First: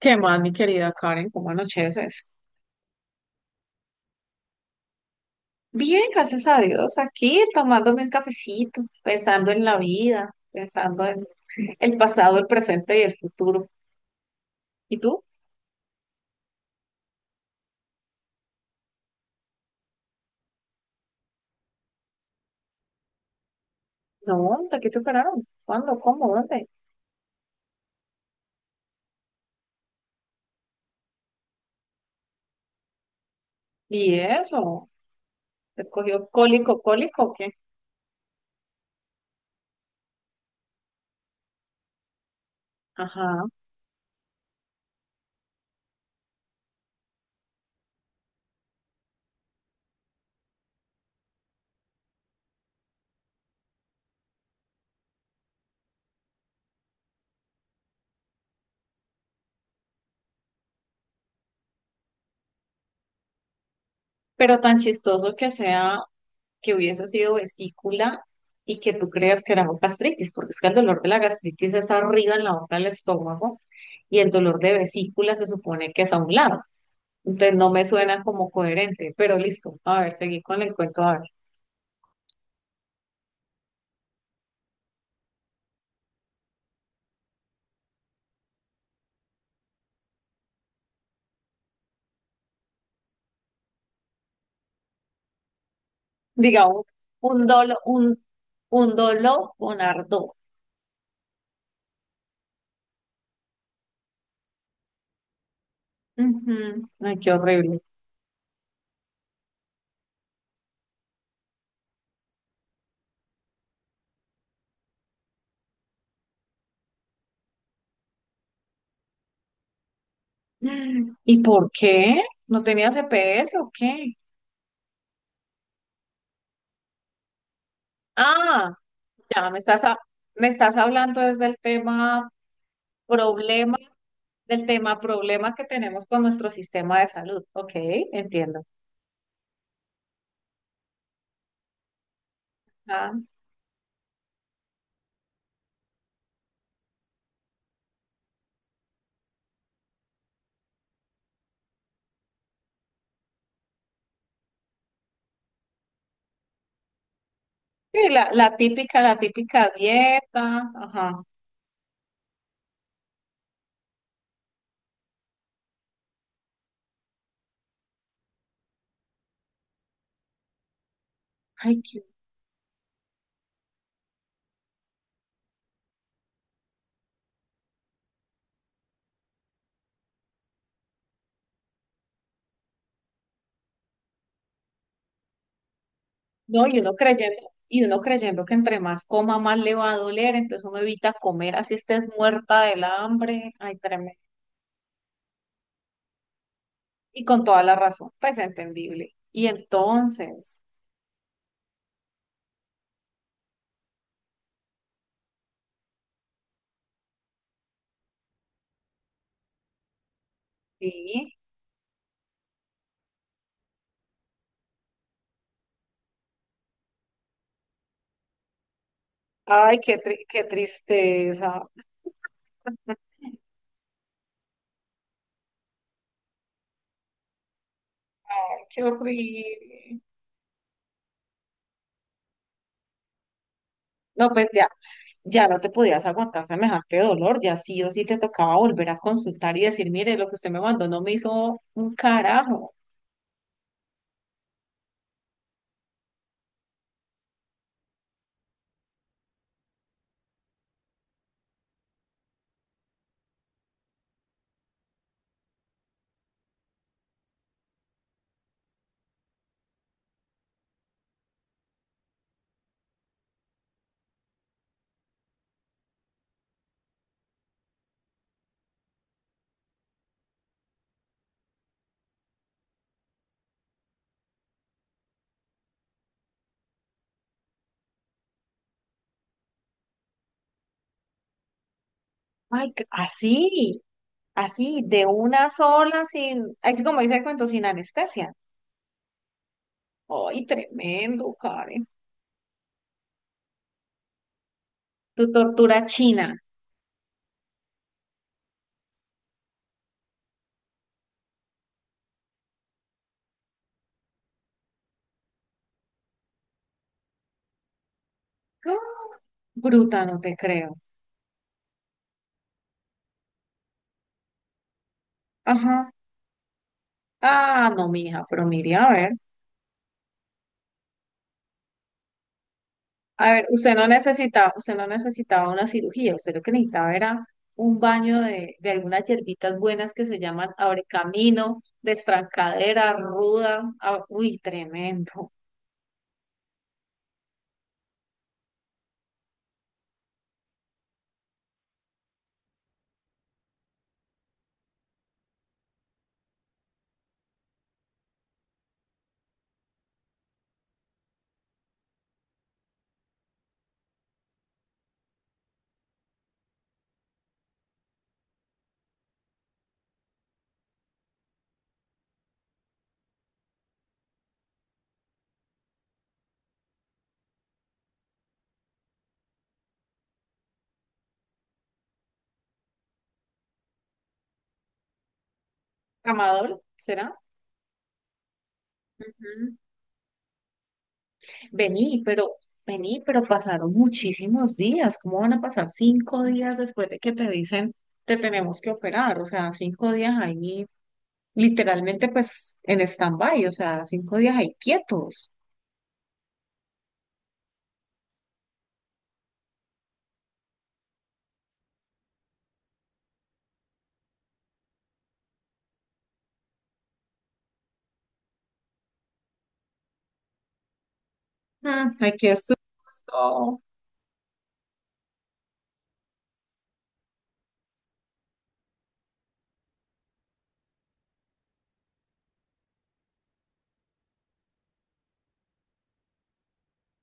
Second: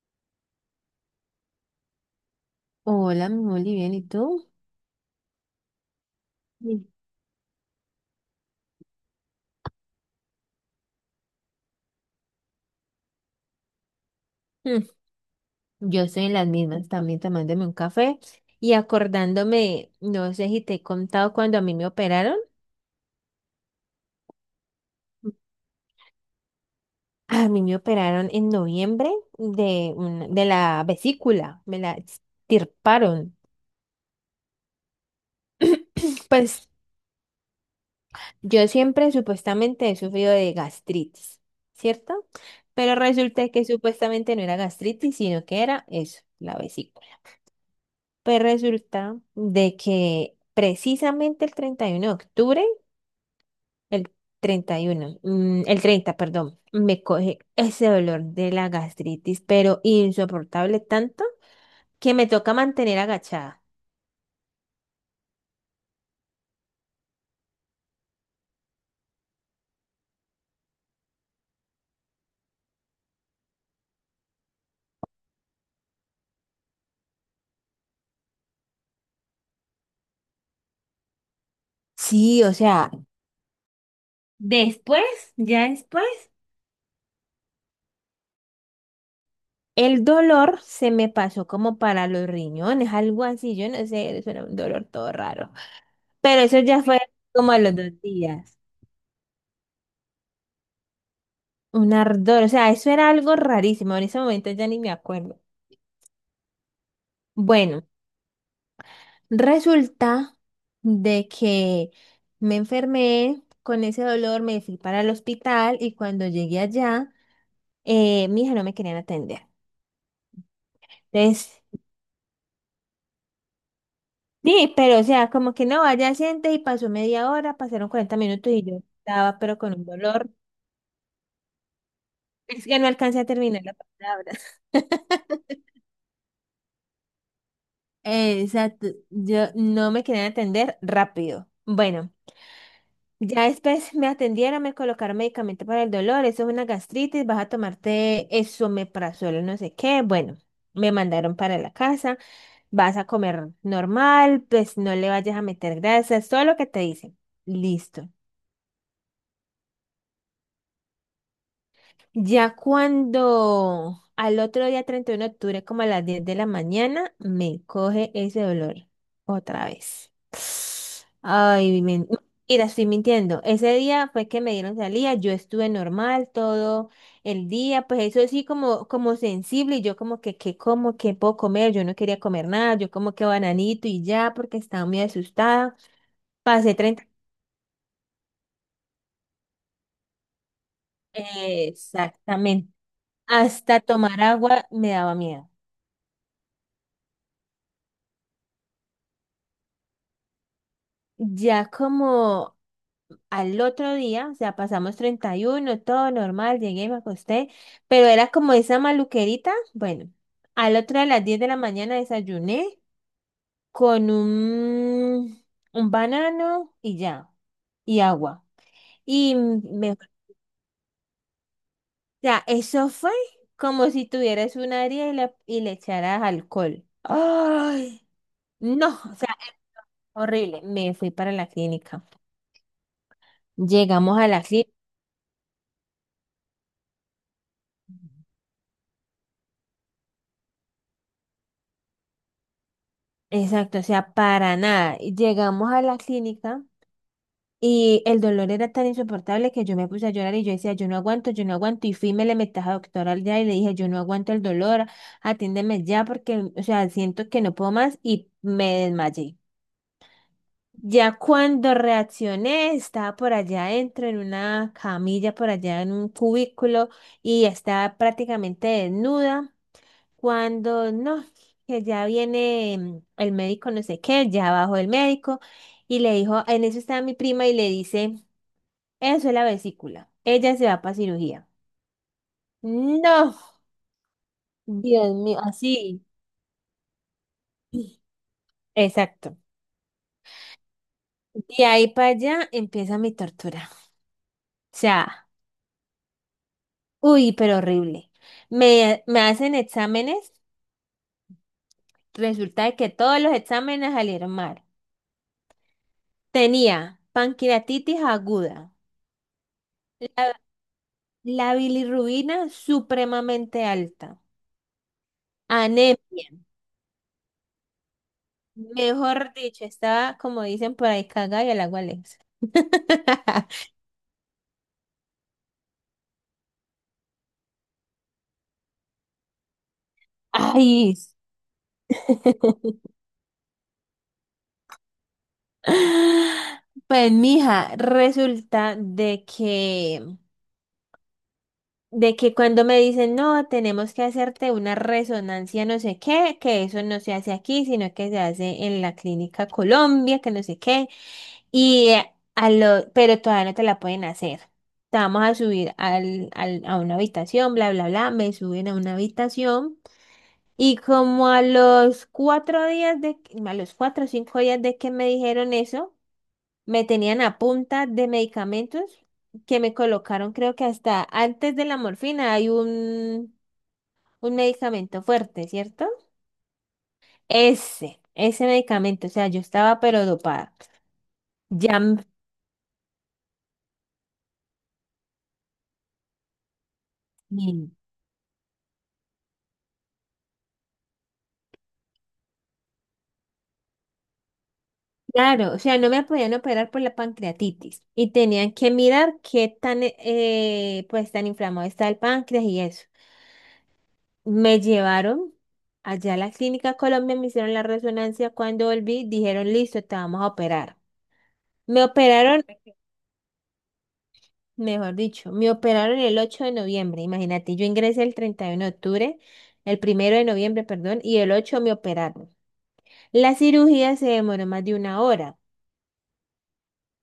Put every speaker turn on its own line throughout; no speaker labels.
¿Qué más, mi querida Karen? ¿Cómo anocheces?
Hola, mi Moli, bien, ¿y tú?
Bien, gracias a
Mm.
Dios, aquí tomándome un cafecito, pensando en la vida, pensando en el pasado, el presente y el futuro.
Mm,
¿Y tú?
Yo estoy en las mismas, también tomándome un café y acordándome, no sé si te he contado cuando a mí me operaron.
No, ¿de qué te operaron? ¿Cuándo? ¿Cómo? ¿Dónde?
A mí me operaron en noviembre de la vesícula, me la extirparon.
¿Y eso? ¿Te cogió
Pues
cólico, cólico o qué?
yo siempre supuestamente he sufrido de gastritis, ¿cierto? Pero
Ajá.
resulta que supuestamente no era gastritis, sino que era eso, la vesícula. Pues resulta de que precisamente el 31 de octubre, el 31, el 30, perdón, me coge ese dolor de la gastritis, pero insoportable tanto que me toca mantener agachada.
Pero tan chistoso que sea que hubiese sido vesícula y que tú creas que era gastritis, porque es que el dolor de la gastritis es arriba en la boca del estómago y el dolor de vesícula se supone que es a un lado. Entonces no me suena como coherente, pero listo. A ver, seguí con el cuento. A ver.
Sí, o sea, después, ya después, el dolor se me pasó como para los riñones, algo así, yo no sé, eso era un dolor todo raro. Pero eso ya
Digamos,
fue
un
como a
dolo,
los dos
un,
días.
un dolo con ardor.
Un ardor, o sea, eso era algo rarísimo, en ese momento ya ni me acuerdo.
Ujú. Ay, qué horrible.
Bueno, resulta de que me enfermé con ese dolor, me fui para el hospital y cuando llegué allá, mi hija no me querían atender.
¿Y
Entonces,
por qué? ¿No tenía CPS o qué?
sí, pero o sea, como que no, allá siente y pasó media hora, pasaron 40 minutos y
Ah,
yo estaba,
ya
pero
me
con
estás,
un
ha-
dolor.
me estás hablando desde el tema
Es que no alcancé a terminar la
problema,
palabra.
del tema problema que tenemos con nuestro sistema de salud. Ok, entiendo.
Exacto, yo no me querían atender rápido. Bueno,
Ah,
ya después me atendieron, me colocaron medicamento para el dolor, eso es una gastritis, vas a tomarte eso, suelo no sé qué. Bueno, me mandaron para la casa, vas a comer normal, pues no le vayas a meter grasa, es todo lo que te dicen.
sí,
Listo.
la típica dieta. Ajá.
Ya cuando al otro día, 31 de octubre, como a las 10 de la mañana, me coge ese dolor otra vez.
Ay,
Ay,
qué.
mira, estoy mintiendo. Ese día fue que me dieron salida, yo estuve normal todo el día, pues eso sí como sensible, y yo como que, ¿qué como? ¿Qué puedo comer? Yo no quería comer nada, yo como que bananito y ya, porque estaba muy asustada.
No,
Pasé treinta
y uno creyendo que entre más coma, más le va a doler, entonces uno evita comer, así estés muerta
exactamente.
del hambre, ay,
Hasta
tremendo.
tomar agua me daba miedo.
Y con toda la razón, pues entendible. Y entonces,
Ya como al otro día, o sea, pasamos 31 todo normal, llegué y me acosté, pero era como esa maluquerita. Bueno, al otro día a las
sí,
10 de la mañana desayuné con un banano y ya, y agua.
ay,
O
qué, qué tristeza,
sea, eso fue como si tuvieras un área y le echaras alcohol. ¡Ay!
ay, qué
No, o sea,
horrible.
horrible. Me fui para la clínica. Llegamos a
No,
la
pues ya,
clínica.
ya no te podías aguantar semejante dolor, ya sí o sí te tocaba volver a consultar y decir, mire, lo que usted me mandó no me hizo un carajo.
Exacto, o sea, para nada. Y llegamos a la clínica y el dolor era tan insoportable que yo me puse a llorar y yo decía, yo no aguanto, yo no aguanto. Y fui, y me le metí a la doctora al día y le dije, yo no aguanto el dolor, atiéndeme ya porque, o sea, siento que no puedo más y me desmayé. Ya cuando reaccioné, estaba por allá adentro en una camilla, por allá en un cubículo y estaba prácticamente desnuda cuando no, que ya viene el médico, no sé qué, ya bajó el médico y le dijo, en eso está mi prima y le dice, eso es la vesícula, ella se va para cirugía.
Ay, qué-
No,
así. Así, de
Dios mío,
una
así.
sola, sin, así como dice el cuento, sin anestesia.
Exacto.
¡Ay, tremendo,
De
Karen!
ahí para allá empieza mi tortura. O
Tu
sea,
tortura china.
uy, pero horrible. Me hacen exámenes, resulta de que todos los exámenes salieron mal. Tenía pancreatitis aguda.
¡Ah! Bruta, no te creo.
La bilirrubina supremamente alta.
Ajá.
Anemia.
Ah, no, mija, pero mire, a ver.
Mejor dicho, estaba, como dicen por ahí, cagada y al agua Alexa.
A ver, usted no necesitaba una cirugía, usted lo que necesitaba era un baño de algunas hierbitas buenas que se llaman
Ay, sí.
abrecamino, destrancadera, ruda. Ah, uy, tremendo.
Pues, mija, resulta de que cuando me dicen, no, tenemos que hacerte una resonancia, no sé qué, que eso no se hace aquí, sino que se hace en la clínica Colombia, que no sé qué. Y pero todavía no te la pueden hacer. Te vamos a subir a una habitación, bla, bla, bla. Me suben a una habitación. Y como a los 4 o 5 días de que me dijeron eso, me tenían a punta de medicamentos que me colocaron, creo que hasta antes de la morfina hay un medicamento fuerte, ¿cierto?
¿Amador? ¿Será?
Ese medicamento, o sea, yo
Ujú.
estaba pero dopada. Ya,
Vení, pero, vení, pero pasaron muchísimos días. ¿Cómo van a pasar cinco días después de que te
mm,
dicen te tenemos que operar? O sea, cinco días ahí, literalmente, pues, en stand-by, o sea, cinco días ahí quietos.
claro, o sea, no me podían operar por la pancreatitis y tenían que mirar qué tan, pues, tan inflamado está el páncreas y eso. Me llevaron allá a la clínica Colombia, me hicieron la resonancia. Cuando volví, dijeron, listo, te vamos a operar. Me
Mm, aquí
operaron,
estuvimos todo.
mejor dicho, me operaron el 8 de noviembre. Imagínate, yo ingresé el 31 de octubre, el primero de noviembre, perdón, y el 8 me operaron. La cirugía se demoró más de una hora.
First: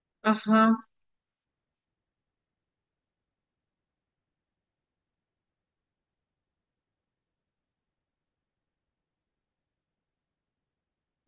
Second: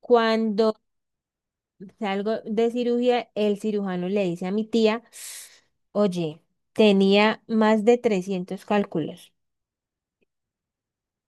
Cuando
Ajá.
salgo de cirugía, el cirujano le dice a mi tía, oye, tenía más de 300 cálculos.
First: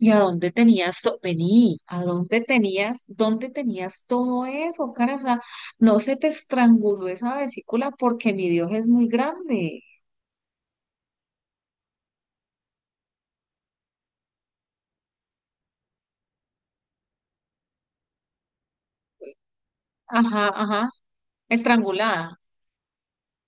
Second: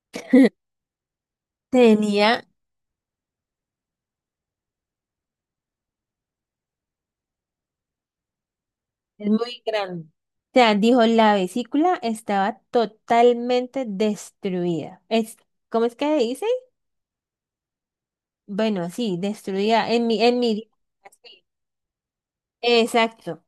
¿Y a dónde tenías todo? Vení,
Tenía,
¿dónde tenías todo eso, cara? O sea, no se te estranguló esa vesícula porque mi Dios es muy
Es muy
grande.
grande. O sea, dijo, la vesícula estaba totalmente destruida. Es, ¿cómo es que dice? Bueno, sí, destruida en mi, en
Ajá,
mi,
ajá.
así.
Estrangulada.
Exacto.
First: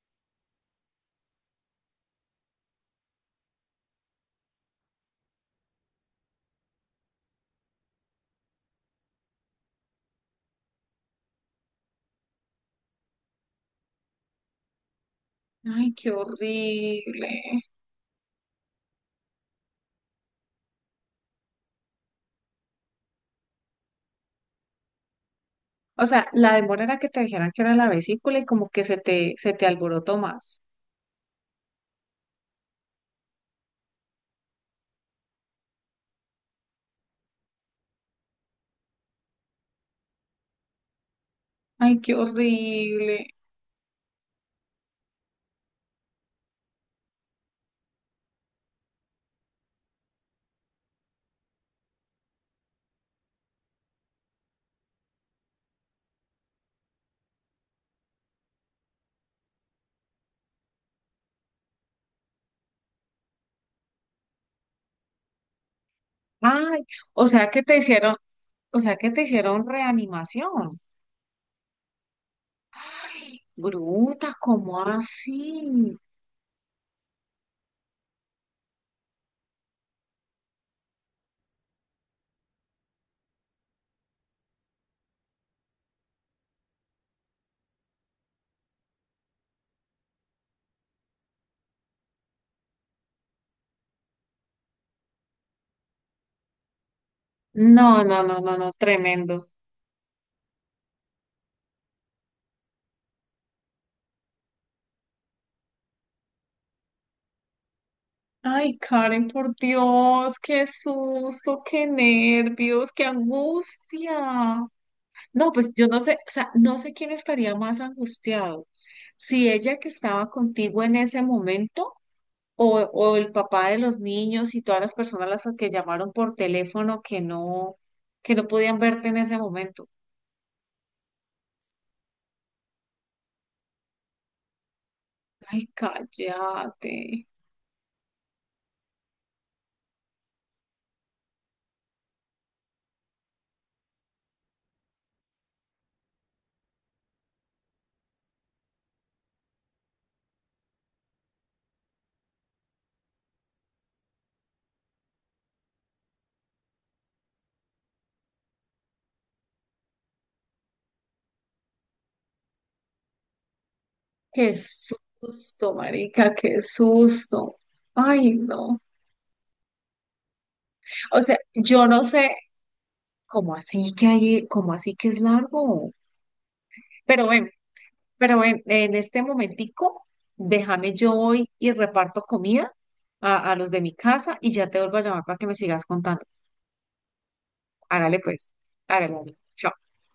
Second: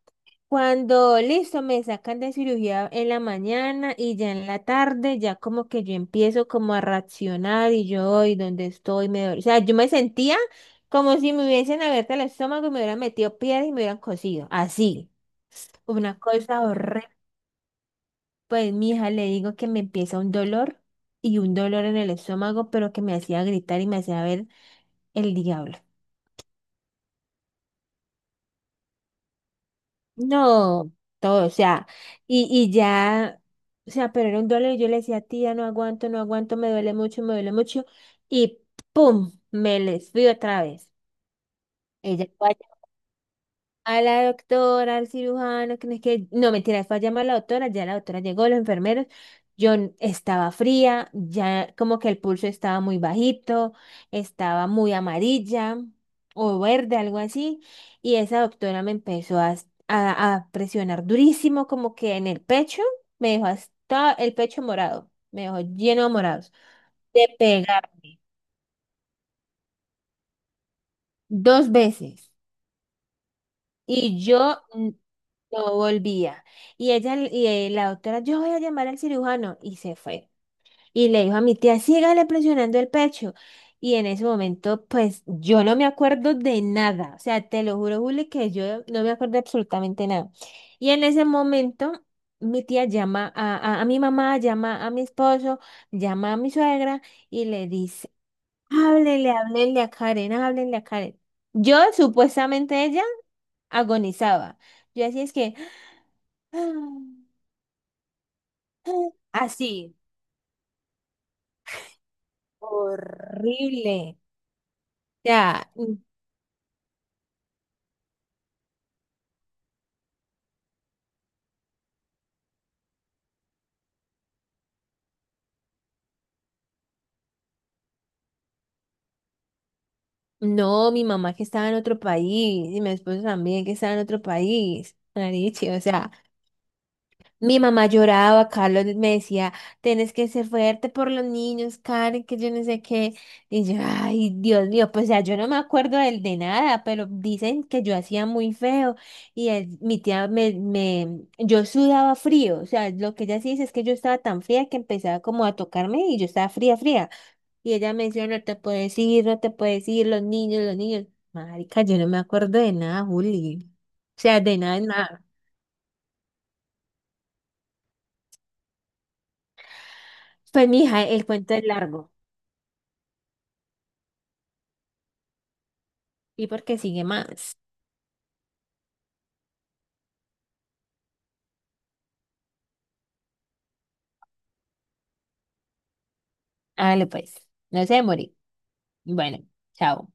Cuando listo, me sacan de cirugía en la mañana y ya en la tarde, ya como que yo empiezo como a reaccionar y donde estoy, me duele. O sea, yo me sentía como si me hubiesen abierto el estómago y me hubieran metido piedras y me hubieran cosido. Así,
Ay, qué
una cosa horrible.
horrible.
Pues mi hija le digo que me empieza un dolor y un dolor en el estómago, pero que me hacía gritar y me hacía ver el diablo.
O sea, la demora era que te dijeran que era la vesícula y como que se te alborotó más.
No, todo, o sea, y ya, o sea, pero era un dolor y yo le decía, tía, no aguanto, no aguanto, me duele mucho, y pum, me les fui otra vez.
Ay, qué
Ella
horrible.
a la doctora, al cirujano, que no es que, no, mentira, fue a llamar a la doctora, ya la doctora llegó, los enfermeros, yo estaba fría, ya como que el pulso estaba muy bajito, estaba muy amarilla o verde, algo así, y esa doctora me empezó a presionar durísimo, como que en el pecho, me dejó hasta el pecho morado, me dejó lleno de morados,
Ay, o
de
sea que te hicieron,
pegarme
o sea que te hicieron reanimación.
2 veces,
Ay,
y
bruta,
yo
¿cómo
no
así?
volvía. Y ella, la doctora, yo voy a llamar al cirujano. Y se fue. Y le dijo a mi tía, sígale presionando el pecho. Y en ese momento, pues yo no me acuerdo de nada. O sea, te lo juro, Juli, que yo no me acuerdo de absolutamente nada. Y en ese momento, mi tía llama a mi mamá, llama a mi esposo, llama a mi suegra y le
No,
dice,
no, no, no, no,
háblele,
tremendo.
háblenle a Karen, háblenle a Karen. Yo, supuestamente ella, agonizaba. Yo así es que...
Ay, Karen, por
Así,
Dios, qué susto, qué nervios, qué
horrible.
angustia.
O
No,
sea,
pues yo no sé, o sea, no sé quién estaría más angustiado, si ella que estaba contigo en ese momento o el papá de los niños y todas las personas las que llamaron por teléfono que no podían verte en ese momento.
no, mi mamá que estaba en otro país y mi esposo también que estaba en otro país.
Ay,
Marichi, o sea,
cállate.
mi mamá lloraba, Carlos me decía, tienes que ser fuerte por los niños, Karen, que yo no sé qué. Y yo, ay, Dios mío, pues ya yo no me acuerdo del de nada, pero dicen que yo hacía muy feo. Y mi tía yo sudaba frío. O sea, lo que ella sí dice es que yo estaba tan fría que empezaba como a tocarme y yo estaba fría, fría. Y ella me decía, no te puedes ir, no te puedes ir, los niños, los niños. Marica, yo no me acuerdo de nada, Juli. O sea,
Qué
de nada, de nada.
susto, marica, qué susto. Ay, no.
Pues, mija,
O
el
sea,
cuento es
yo no
largo.
sé cómo así que hay, cómo así que es largo.
Y porque sigue
Pero bueno,
más.
pero en este momentico, déjame yo hoy y reparto comida a los de mi casa y ya te vuelvo a llamar para que me sigas contando.
Hágale pues. No se
Hágale
demore.
pues, hágale. Hágale.
Bueno,
Chao.
chao.